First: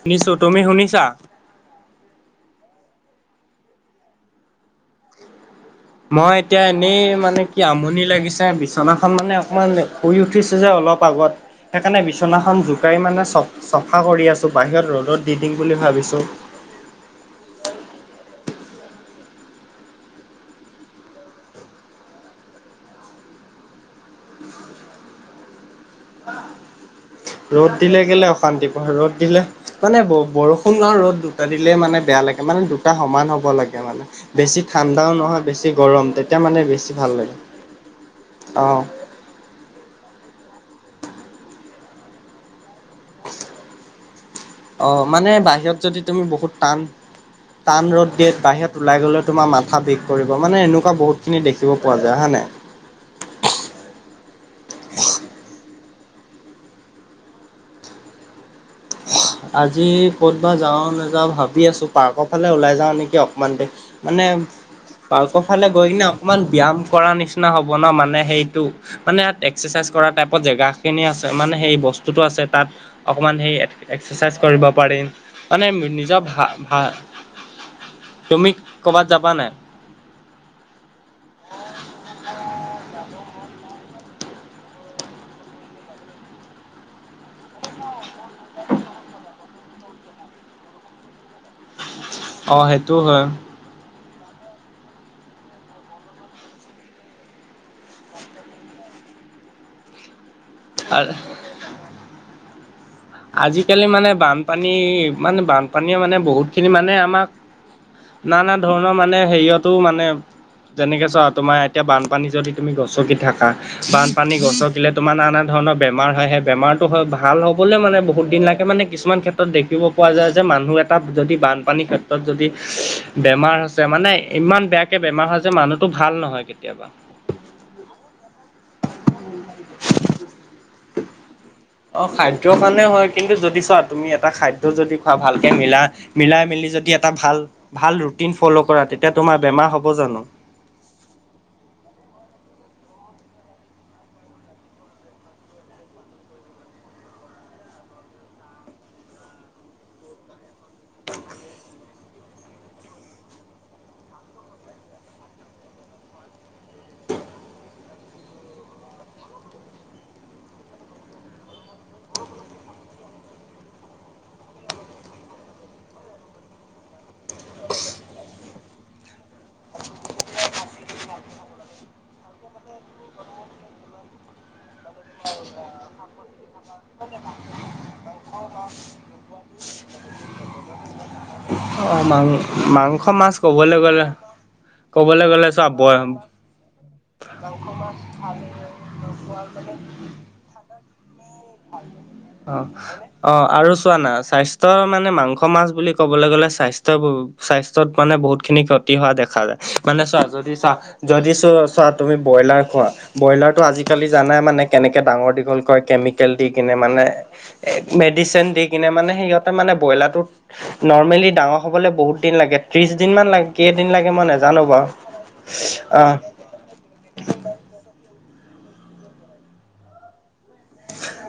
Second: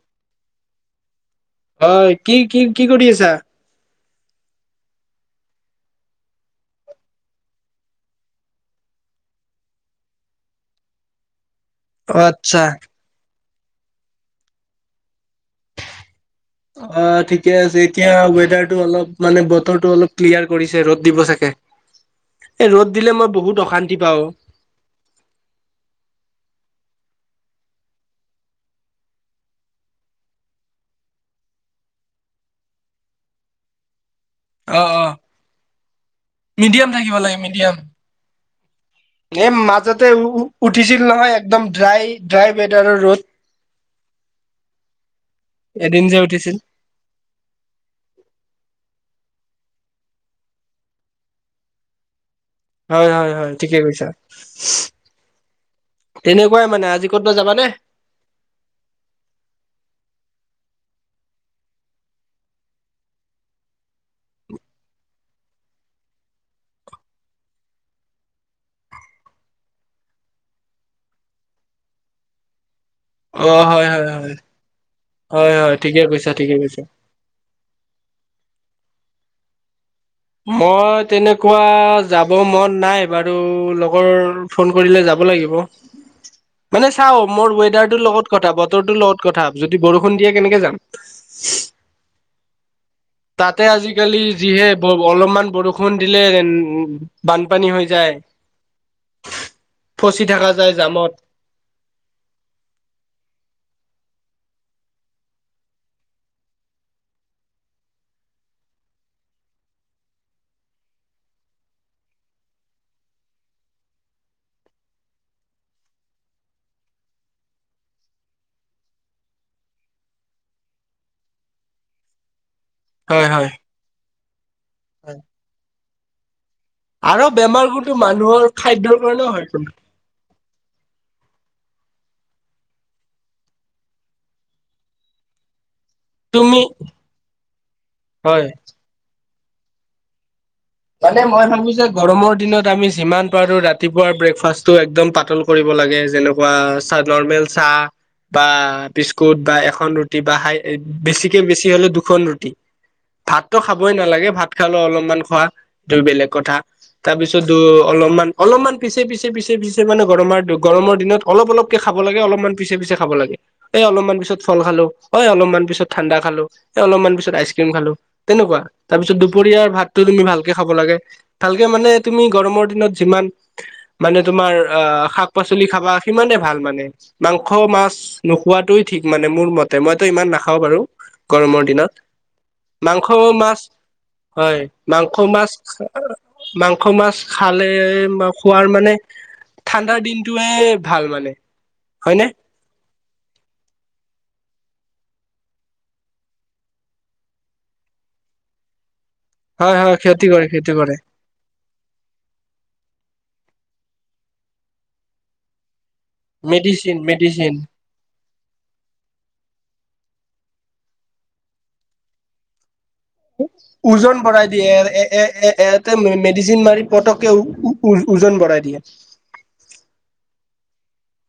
শুনিছোঁ, তুমি শুনিছা? হয়, কি-কি- কি কৰি আছা? মই এতিয়া এনেই মানে কি আমনি লাগিছে বিচনাখন মানে অকমান শুই উঠিছে যে অলপ আগত সেইকাৰণে অ বিছনাখন আচ্ছা জোকাৰি মানে চ-চফা কৰি আছোঁ, বাহিৰত ৰ'দত দি দিম বুলি ভাবিছোঁ। অ', ঠিকে আছে, এতিয়া ৱেডাৰটো অলপ মানে বতৰটো অলপ ক্লিয়াৰ কৰিছে, ৰ'দ দিব চাগে? এ, ৰ'দ দিলে মই বহুত অশান্তি পাওঁ অ'। [inaudible] ৰ'দ দিলে কেলে অশান্তি পাওঁ, ৰ'দ দিলে? মানে ব-বৰষুণ ৰ'দ দুটা দিলে মানে বেয়া লাগে, মানে দুটা সমান হ'ব লাগে মানে। বেছি অ অ ঠাণ্ডাও নহয়, বেছি গৰম। তেতিয়া মানে মিডিয়াম বেছি থাকিব ভাল লাগে, মিডিয়াম। অ'। এ, মাজতে উ-উঠিছিল নহয়, একদম ড্ৰাই, ড্ৰাই ৱেডাৰৰ ৰ'দ। অ', মানে বাহিৰত যদি এদিন যে তুমি উঠিছিল বহুত টান টান ৰ'দ দিয়ে, বাহিৰত ওলাই গ'লে তোমাৰ মাথা বিষ কৰিব, মানে এনেকুৱা বহুতখিনি দেখিব পোৱা যায় হয় নাই? হয়, হয়, হয়, ঠিকেই কৈছা। তেনেকুৱাই মানে, আজি ক'তবা যাবানে? আজি ক'তবা যাওঁ নাযাওঁ ভাবি আছোঁ, পাৰ্কৰ ফালে ওলাই যাওঁ নেকি অকমান দেৰি। মানে পাৰ্কৰ ফালে গৈ কিনে অকমান ব্যায়াম কৰা নিচিনা হ'ব ন, মানে সেইটো মানে ইয়াত এক্সাৰচাইজ কৰা টাইপত জেগাখিনি আছে, মানে সেই বস্তুটোতো আছে। তাত অকণমান অ সেই হয় হয় হয় এক্সাৰচাইজ কৰিব পাৰিম হয় মানে হয় ঠিকে নিজৰ কৈছা ঠিকে কৈছা। ভা-ভা তুমি কৰ'বাত যাবা নাই? মই তেনেকুৱা যাব মন নাই বাৰু, লগৰ ফোন কৰিলে যাব লাগিব। মানে চাওঁ মোৰ ৱেডাৰটোৰ লগত কথা বতৰটোৰ লগত কথা, যদি বৰষুণ দিয়ে কেনেকে যাম! অ', সেইটোও হয়। তাতে আজিকালি যিহে অ-অলপমান বৰষুণ দিলেন বানপানী হৈ যায়, ফচি থকা যায় জামত। আজিকালি মানে বানপানী মানে, বানপানীয়ে মানে বহুতখিনি মানে আমাক নানা ধৰণৰ মানে হেৰিয়তো মানে যেনেকে চোৱা তোমাৰ এতিয়া বানপানী যদি তুমি গছকি থাকা বানপানী গছকিলে তোমাৰ নানা ধৰণৰ বেমাৰ হয়, সেই বেমাৰতটো হয়, ভাল হ'বলে মানে বহুতদিন লাগে মানে কিছুমান ক্ষেত্ৰত দেখিব পোৱা যায় যে মানুহ এটা যদি বানপানীৰ ক্ষেত্ৰত যদি হয় বেমাৰ হৈছে, মানে ইমান বেয়াকে হয়, বেমাৰ যে মানুহটো ভাল নহয় কেতিয়াবা আৰু বেমাৰবোৰতো মানুহৰ খাদ্যৰ কাৰণেও হয়। অ', খাদ্য মানে হয়, কিন্তু যদি চোৱা তুমি এটা খাদ্য যদি খোৱা ভালকে মিলা মিলাই তুমি মেলি যদি এটা ভাল ভাল ৰুটিন হয় ফ'ল' কৰা, তেতিয়া তোমাৰ বেমাৰ হ'ব জানো? মানে মই ভাবোঁ যে গৰমৰ দিনত আমি যিমান পাৰো ৰাতিপুৱা ব্ৰেকফাষ্টটো একদম পাতল কৰিব লাগে যেনেকুৱা চাহ নৰ্মেল চাহ। বা বিস্কুট বা এখন ৰুটি বা হাই বেছিকে বেছি হ'লে দুখন ৰুটি। ভাততো খাবই নালাগে, ভাত খালে অলপমান খোৱা এইটো বেলেগ কথা। তাৰপিছত অলপমান অলপমান পিছে পিছে, পিছে পিছে মানে গৰমৰ গৰমৰ দিনত অলপ অলপকে খাব লাগে, অলপমান পিছে পিছে খাব লাগে। এ, অলপমান পিছত ফল খালোঁ, এ, অলপমান পিছত ঠাণ্ডা খালোঁ, এ, অলপমান পিছত আইচক্ৰীম খালোঁ। তেনেকুৱা, তাৰপিছত দুপৰীয়াৰ ভাতটো তুমি ভাল কে খাব লাগে, ভালকে মানে তুমি গৰমৰ দিনত যিমান মানে তোমাৰ অ' শাক পাচলি খাবা সিমানে ভাল মানে। মাংস, মাছ নোখোৱাটোই ঠিক মানে মোৰ মতে, মইতো ইমান নাখাওঁ বাৰু। গৰমৰ অ দিনত। মাং মাংস, মাছ, হয়। সৰু ক'বলৈ গ'লে চোৱা মাছ, বয় মা‍ংস‌ মাছ, শাক খোৱাৰ মানে ঠাণ্ডাৰ দিনটোয়ে ভাল মানে হয়নে? অ', অ' আৰু চোৱা না স্বাস্থ্যৰ মানে মাংস মাছ বুলি কবলৈ গ'লে স্বাস্থ্য স্বাস্থ্যত মানে বহুতখিনি ক্ষতি হোৱা দেখা যায়, হয় হয় মানে ক্ষতি চোৱা কৰে যদি চ ক্ষতি কৰে যদি চ চ তুমি বইলাৰ খোৱা, বায়লাৰটো আজিকালি জানাই মানে‌ কেনেকে ডাঙৰ দিঘল কৰে কেমি কেল দি কিনে মেডিচিন মানে মেডিচিন এ মেডিচিন দি কিনে মানে সিহঁতে মানে ব্ৰইলাৰটো নৰ্মেলি ডাঙৰ হ'বলৈ বহুত দিন লাগে। ত্ৰিশ দিন মান লাগে, কেইদিন লাগে ওজন মই নাজানো বাৰু, আ ডিচিন মাৰি পটককে ওজন বঢ়াই দিয়ে।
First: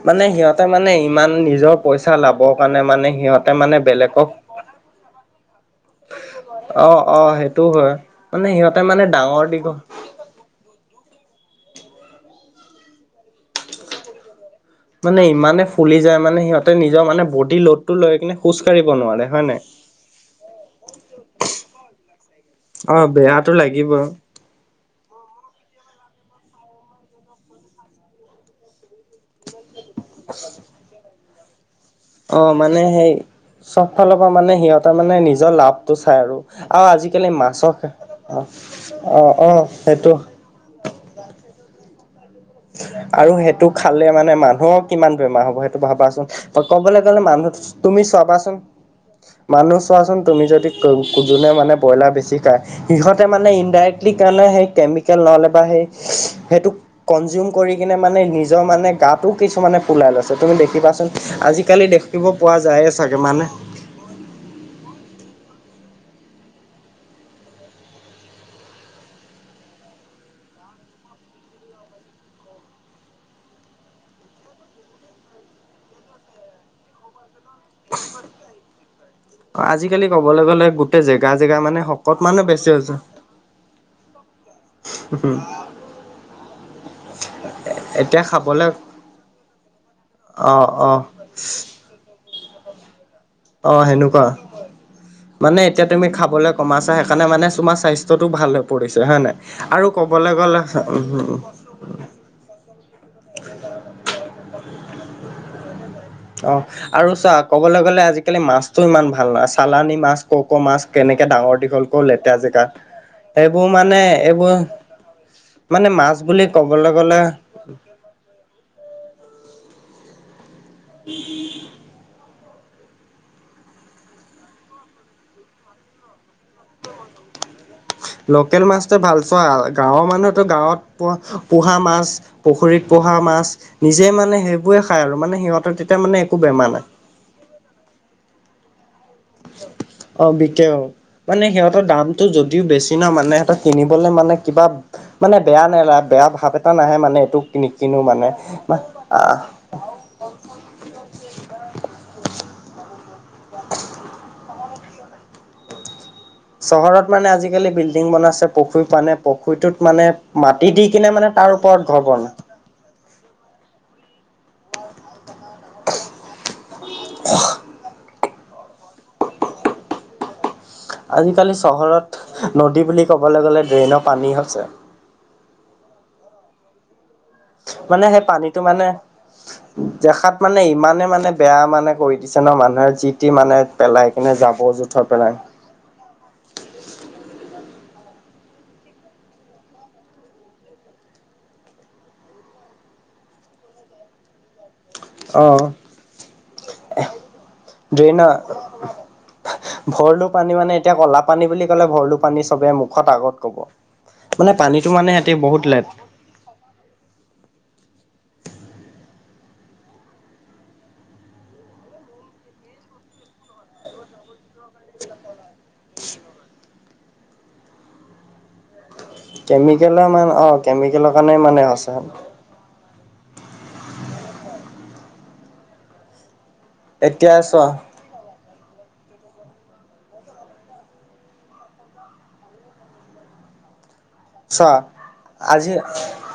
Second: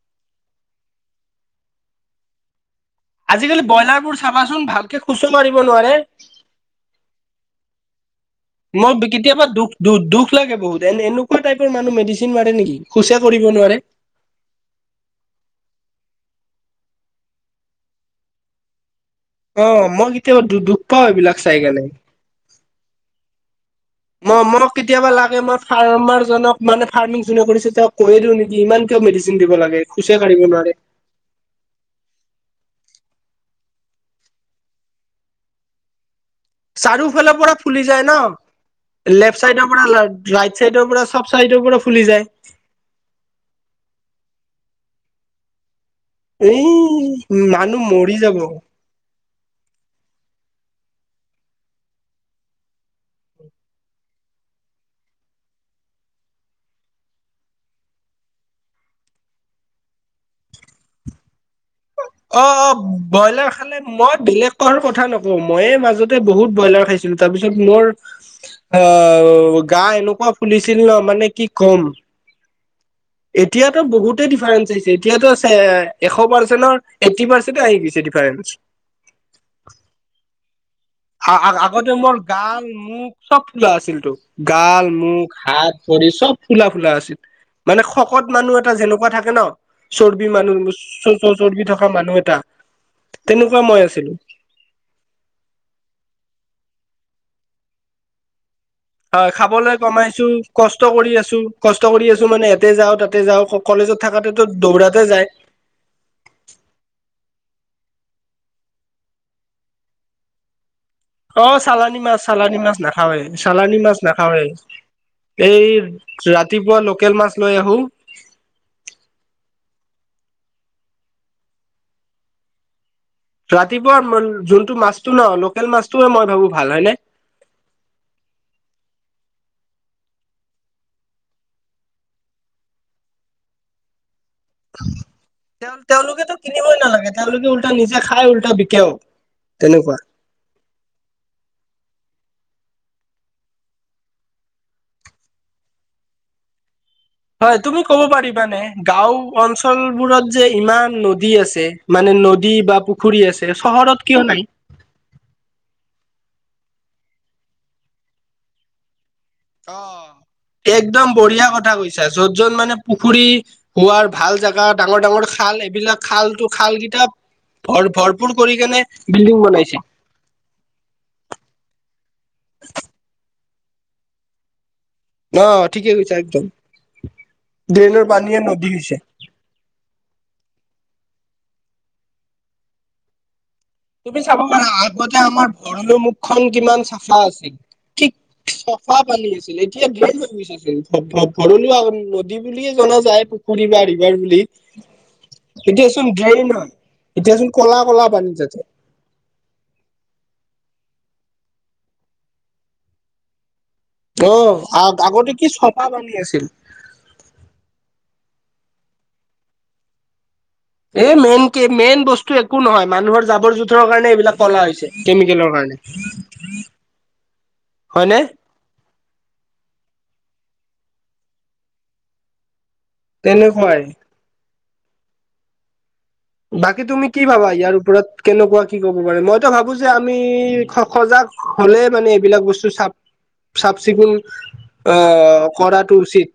মানে সিহঁতে মানে ইমান নিজৰ পইচা লাভৰ কাৰণে মানে সিহঁতে আজিকালি মানে ব্ৰইলাৰবোৰ বেলেগক চাবাচোন ভালকে খোজোঁ মাৰিব নোৱাৰে। অ', অ' সেইটোও হয়, মানে সিহঁতে মানে ডাঙৰ দীঘল দু-দুখ লাগে বহুত, এ-এনেকুৱা টাইপৰ মানুহ মেডিচিন মাৰে নেকি, খোজে কৰিব নোৱাৰে। মানে ইমানে ফুলি যায় মানে সিহঁতে নিজৰ মানে বডি লোডটো লৈ কিনে খোজ কঢ়িব নোৱাৰে। হয় নাই অ' মই কেতিয়াবা দু-দুখ পাও এইবিলাক চাই কেনে। অ বেয়াটো লাগিবই ম-মোক কেতিয়াবা লাগে মই ফাৰ্মাৰজনক মানে ফাৰ্মিং যোনে কৰিছে তেওঁক কৈয়ে দিও নেকি ইমান কিয় মেডিচিন দিব লাগে, খোজে কাঢ়িব নোৱাৰে। অ' মানে সেই চব ফালৰপৰা মানে সিহঁতেৰ মানে নিজৰ লাভটো চাই আৰু। আৰু আজিকালি চাৰিওফালৰ পৰা মাছৰ ফুলি যায় ন' অ অ লেফ্ট অ চাইডৰপৰা সেইটো ৰাইট চেইডৰপৰা চব চাইডৰপৰা ফুলি যায়। আৰু সেইটো খালে মানে মানুহৰ কিমান বেমাৰ হ'ব সেইটো ভাবাচোন। এই ক'বলৈ গ'লে মানুহ তুমি মৰি যাব অ চাবাচোন মানুহ চোৱাচোন তুমি যদি যোনে মানে ব্ৰইলাৰ বেছি খায় সিহঁতে মানে ইনডাইৰেক্টলি কাৰণে সেই কেমিকেল নহ'লে বা সেই সেইটোক কনজিউম কৰি কিনে মানে নিজৰ মানে গাটো কিছুমানে ফুলাই লৈছে তুমি দেখিবাচোন, আজি কালি দেখিব পোৱা অ যায় চাগে ব্ৰইলাৰ মানে খালে মই বেলেগ কাৰ কথা নকওঁ, মইে মাজতে বহুত ব্ৰইলাৰ খাইছিলোঁ তাৰপিছত মোৰ অ' গা এনেকুৱা ফুলিছিল ন' মানে কি ক'ম। এতিয়াতো বহুতে ডিফাৰেন্স আহিছে, এতিয়াতো এশ পাৰ্চেণ্টৰ এইটি পাৰ্চেণ্ট আহি গৈছে ডিফাৰেন্ঞ্চ। আজিকালি ক'বলৈ গ'লে গোটেই জেগা [inaudible] জেগা মানে আ-আগতে শকত মোৰ মানুহ বেছি গাল, হৈছে মুখ চব ফুলা আছিলতো। গাল, মুখ, হাত, ভৰি চব ফুলা ফুলা আছিল। মানে এতিয়া শকত মানুহ খাবলে এটা যেনেকুৱা থাকে ন' চৰ্বি অ মানুহ অ চ-চৰ্বি থকা মানুহ এটা তেনেকুৱা মই অ' আছিলো সেনেকুৱা। মানে এতিয়া তুমি খাবলৈ কমাইছা সেইকাৰণে মানে তোমাৰ স্বাস্থ্যটো ভাল হ'ব। হয় খাবলৈ কমাইছোঁ, কষ্ট কৰি উম আছোঁ, কষ্ট কৰি আছোঁ মানে তাতে যাওঁ, তাতে যাওঁ, কলেজত থাকাতেতো দৌৰাতে যায়। অ' আৰু চা ক'বলৈ গ'লে আজিকালি মাছতো ইমান ভাল নহয়, চালানী মাছ, কক মাছ কেনেকে অ ডাঙৰ দীঘল চালানী ক মাছ লেতেৰা চালানী মাছ জেগাত নাখাওৱে সেইবোৰ চালানী মাছ মানে নাখাওৱে এইবোৰ এই মানে মাছ বুলি ৰাতিপুৱা ক'বলৈ লোকেল গ'লে মাছ লৈ আহো [unintelligible] ৰাতিপুৱা যোনটো মাছটো ন, লোকেল মাছটোয়ে মই ভাবো ভাল হয় নে? লোকেল মাছটো ভাল চোৱা, গাঁৱৰ মানুহেতো গাঁৱত পোহা মাছ পুখুৰীত পোহা মাছ নিজে মানে সেইবোৰে খায় আৰু মানে তেওঁ সিহঁতৰ তেতিয়া মানে তেওঁলোকেতো একো বেমাৰ কিনিবই নাই। নালাগে তেওঁলোকে উল্টা নিজে খাই উল্টা বিকেও। তেনেকুৱা [inaudible] অ' বিকে অ' মানে সিহঁতৰ দামটো যদিও বেছি ন মানে সিহঁতৰ কিনিবলে মানে কিবা মানে বেয়া না, বেয়া ভাৱ এটা নাহে মানে। এইটো হয় তুমি নিকিনো ক'ব মানে পাৰিবাানে গাঁও আহ অঞ্চল অঞ্চলবোৰত যে ইমান নদী আছে, মানে নদী বা পুখুৰী আছে চহৰত কিয় নাই? চহৰত মানে আজিকালি বিল্ডিং বনাইছে পশুৰ পানে টোত মানে একদম বঢ়িয়া তাৰ কথা ওপৰত ঘৰ কৈছা, য'ত বনাই য'ত মানে পুখুৰী হোৱাৰ ভাল জেগা ডাঙৰ ডাঙৰ খাল, এইবিলাক খালটো খাল কিতাপ ভৰ ভৰপুৰ কৰি কেনে বিল্ডিং বনাইছে। আজিকালি চহৰত নদী বুলি ক'বলৈ গ'লে ড্ৰেইনৰ পানী হৈছে। অ' ঠিকেই হৈছে একদম। মানে ড্ৰেইনৰ সেই পানীয়ে পানীটো নদী মানে হৈছে। দেখাত মানে ইমানে মানে বেয়া মানে কৰি দিছে ন মানুহে যি টি মানে পেলাই কিনে, জাবৰ জোথৰ পেলাই ভৰলুৰ মুখখন কিমান চাফা আছিল, ঠিক চাফা পানী আছিল এতিয়া বেয়াই হৈ গৈ ভৰলু নদী বুলিয়ে জনা যায়, পুখুৰী বা ৰিভাৰ বুলি অ এতিয়াচোন ড্ৰেইন হয়, এতিয়াচোন কলা কলা পানী ড্ৰেইনৰ তাতে ভৰলু পানী মানে এতিয়া কলা পানী বুলি ক'লে ভৰলু পানী চবে মুখত আগত ক'ব। অ মানে পানীটো মানে সিহঁতি আগতে কি বহুত চফা লেট আছিল এই মেইন কে মেইন বস্তু একো নহয় মানুহৰ জাবৰ জোঁথৰৰ কাৰণে এইবিলাক কলা হৈছে কেমিকেলৰ কাৰণে হয়নে? কেমিকেলৰ মানে অ' কেমিকেলৰ কাৰণে মানে হৈছে। তেনেকুৱাই বাকী তুমি কি এতিয়া ভাবা চোৱা ইয়াৰ ওপৰত? কেনেকুৱা কি ক'ব পাৰে, মইতো ভাবো যে আমি সজাগ হ'লে মানে এইবিলাক বস্তু চাপ চাফ চিকুণ চোৱা আহ আজি কৰাটো উচিত।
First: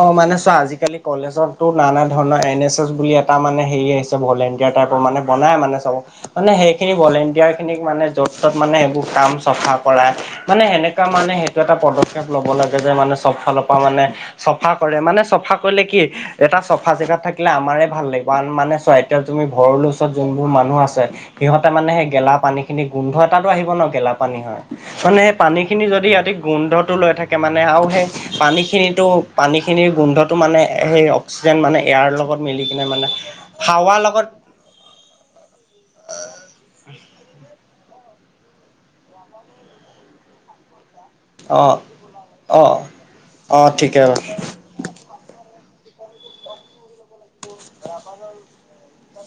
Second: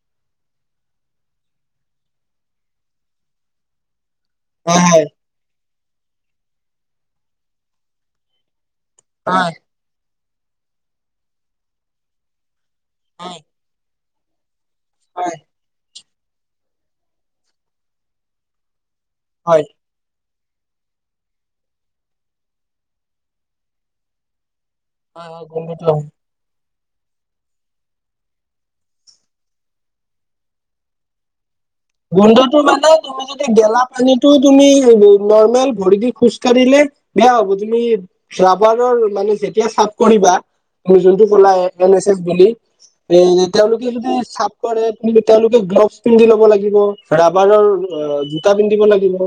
অ' মানে চোৱা আজিকালি কলেজত টো নানা ধৰণৰ এন এছ এছ বুলি এটা মানে হেৰি আহিছে ভলে কিয়া টাইপৰ হয় মানে বনাই মানে চব মানে সেইখিনি ভলেণ্টিয়াৰ খিনিক মানে য'ত ত'ত মানে সেইবোৰ কাম হয় হয় চফা কৰাই মানে সেনেকুৱা মানে সেইটো এটা পদক্ষেপ লব লাগে যে মানে চব হয় ফালৰ পৰা মানে চফা কৰে মানে, হয় চফা কৰিলে কি এটা চফা জেগাত থাকিলে আমাৰে ভাল লাগিব আন মানে চোৱা এতিয়া তুমি হয় হয় ভৰলু ত' যোনবোৰ মানুহ আছে সিহঁতে মানে সেই গেলা পানী খিনি গোন্ধ এটাতো আহিব ন, গেলা পানী হয়। মানে হয় পানী খিনি গোন্ধটো আহে যদি ৰাতি গোন্ধটো লৈ থাকে মানে আৰু সেই পানীখিনিতো, পানীখিনিৰ গোন্ধটো মানে সেই অক্সিজেন মানে এয়াৰ লগত গোন্ধটো মিলি কিনে মানে, তুমি যদি গেলা হাৱাৰ লগত পানীতো তুমি নৰ্মেল ভৰি দি খোজ কাঢ়িলে বেয়া হ'ব, তুমি ৰাবাৰৰ মানে যেতিয়া চাফ কৰিবা, যোনটো অ ওলাই, এন এছ এছ বুলি, অ এ অ তেওঁলোকে ঠিকে যদি চাফ কৰে কিন্তু তেওঁলোকে গ্ল'ভছ পিন্ধি ল'ব লাগিব। ৰাবাৰৰ জোতা পিন্ধিব লাগিব,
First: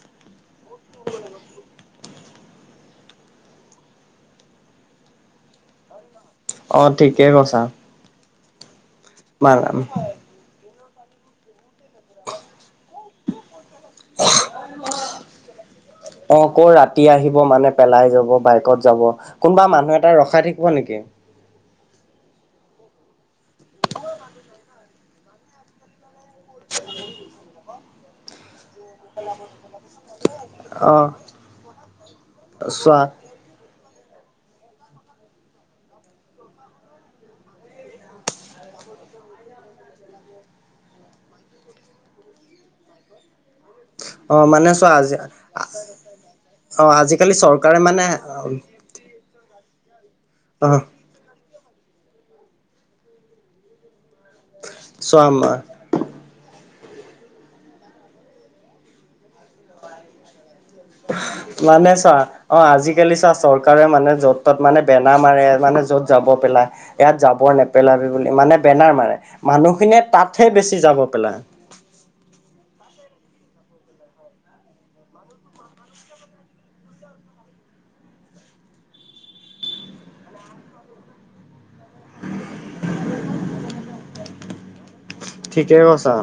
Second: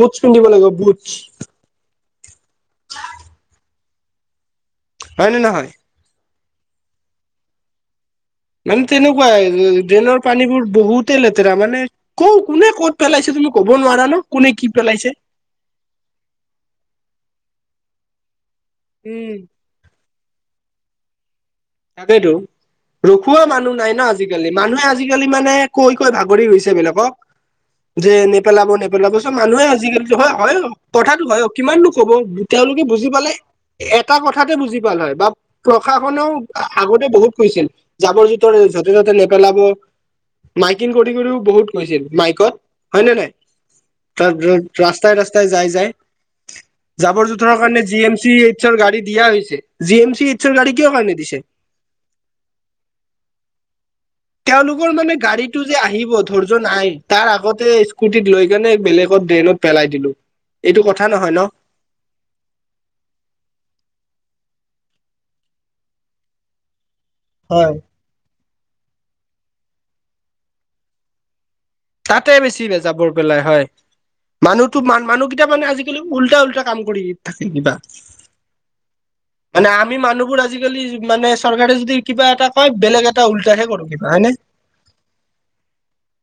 বুটছ পিন্ধিব লাগিব বুটছ। হয় নে নহয়? অ' ঠিকেই কৈছা। মানে তেনেকুৱাই মান ড্ৰেইনৰ পানীবোৰ বহুতে লেতেৰা মানে ক কোনে ক'ত পেলাইছে তুমি ক'ব নোৱাৰা ন কোনে কি পেলাইছে। অ, ক ৰাতি আহিব মানে পেলাই যাব বাইকত যাব কোনোবা মানুহ এটা ৰখাই থ হ'ব নেকি? তাকেইটো। ৰখোৱা মানুহ নাই ন' আজিকালি মানুহে আজিকালি মানে কৈ-কৈ ভাগৰি গৈছে বিলাকক। যে নেপেলাব-নেপেলাব, চব মানুহে আজিকালি হয়-হয় অ, কথাটো হয় অ, কিমানো ক'ব তেওঁলোকে চোৱা বুজি পালে। এটা কথাতে বুজি পালে হয় বা প্ৰশাসনেও আগতে বহুত কৈছিল, জাবৰ-জোথৰ য'তে ত'তে নেপেলাব, মাইকিন কৰি কৰিও বহুত কৈছিল, মাইকত হয় নে নাই। অ তাত মানে চোৱা আজি ৰাস্তাই-ৰাস্তাই যায়-যায়। অ জাবৰ আজিকালি জোথৰ চৰকাৰে কাৰণে জি মানে এম চি এইচৰ গাড়ী দিয়া হৈছে। জি এম চি এইচছৰ অ গড়ী কিহৰ কাৰণে দিছে? তেওঁলোকৰ মানে চোৱা গাড়ীতটো যে আহিব ধৈৰ্য নাই, তাৰ আগতে স্কুটিত লৈ কেনে বেলেগত ড্ৰেইনত পেলাই দিলো। এইটো কথা নহয় ন। মানে ছা। অ' আজিকালি চা চৰকাৰে মানে য'ত-ত'ত মানে বেনাৰ মাৰে মানে য'ত জাবৰ পেলাই ইয়াত যাবৰ হয়। নেপেলাবি বুলি মানে বেনাৰ মাৰে, মানুহখিনিয়ে তাতহে বেছি যাবৰ পেলায়। তাতে বেছি যাবৰ পেলাই, হয়। মানুহতো মানুহকেইটা মানে আজিকালি উল্টা-উল্টা কাম কৰি থাকে কিবা। [inaudible] মানে আমি মানুহবোৰ আজিকালি মানে চৰকাৰে যদি কিবা এটা কয়, বেলেগ এটা উল্টাহে কৰো কিবা হয় নে? ঠিকেই কৈছা।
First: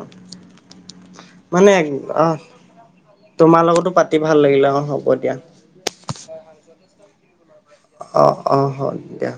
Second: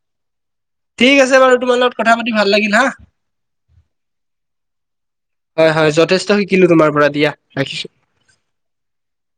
ঠিক আছে বাৰু মানে তোমাৰ লগত কথা পাতি আহ, ভাল লাগিল হা তোমাৰ লগতো পাতি ভাল লাগিলে, অ' হ'ব দিয়া। হয়-হয় যথেষ্ট শিকিলো তোমাৰ পৰা দিয়া, ৰাখিছো। অ', অ', হওক দিয়া।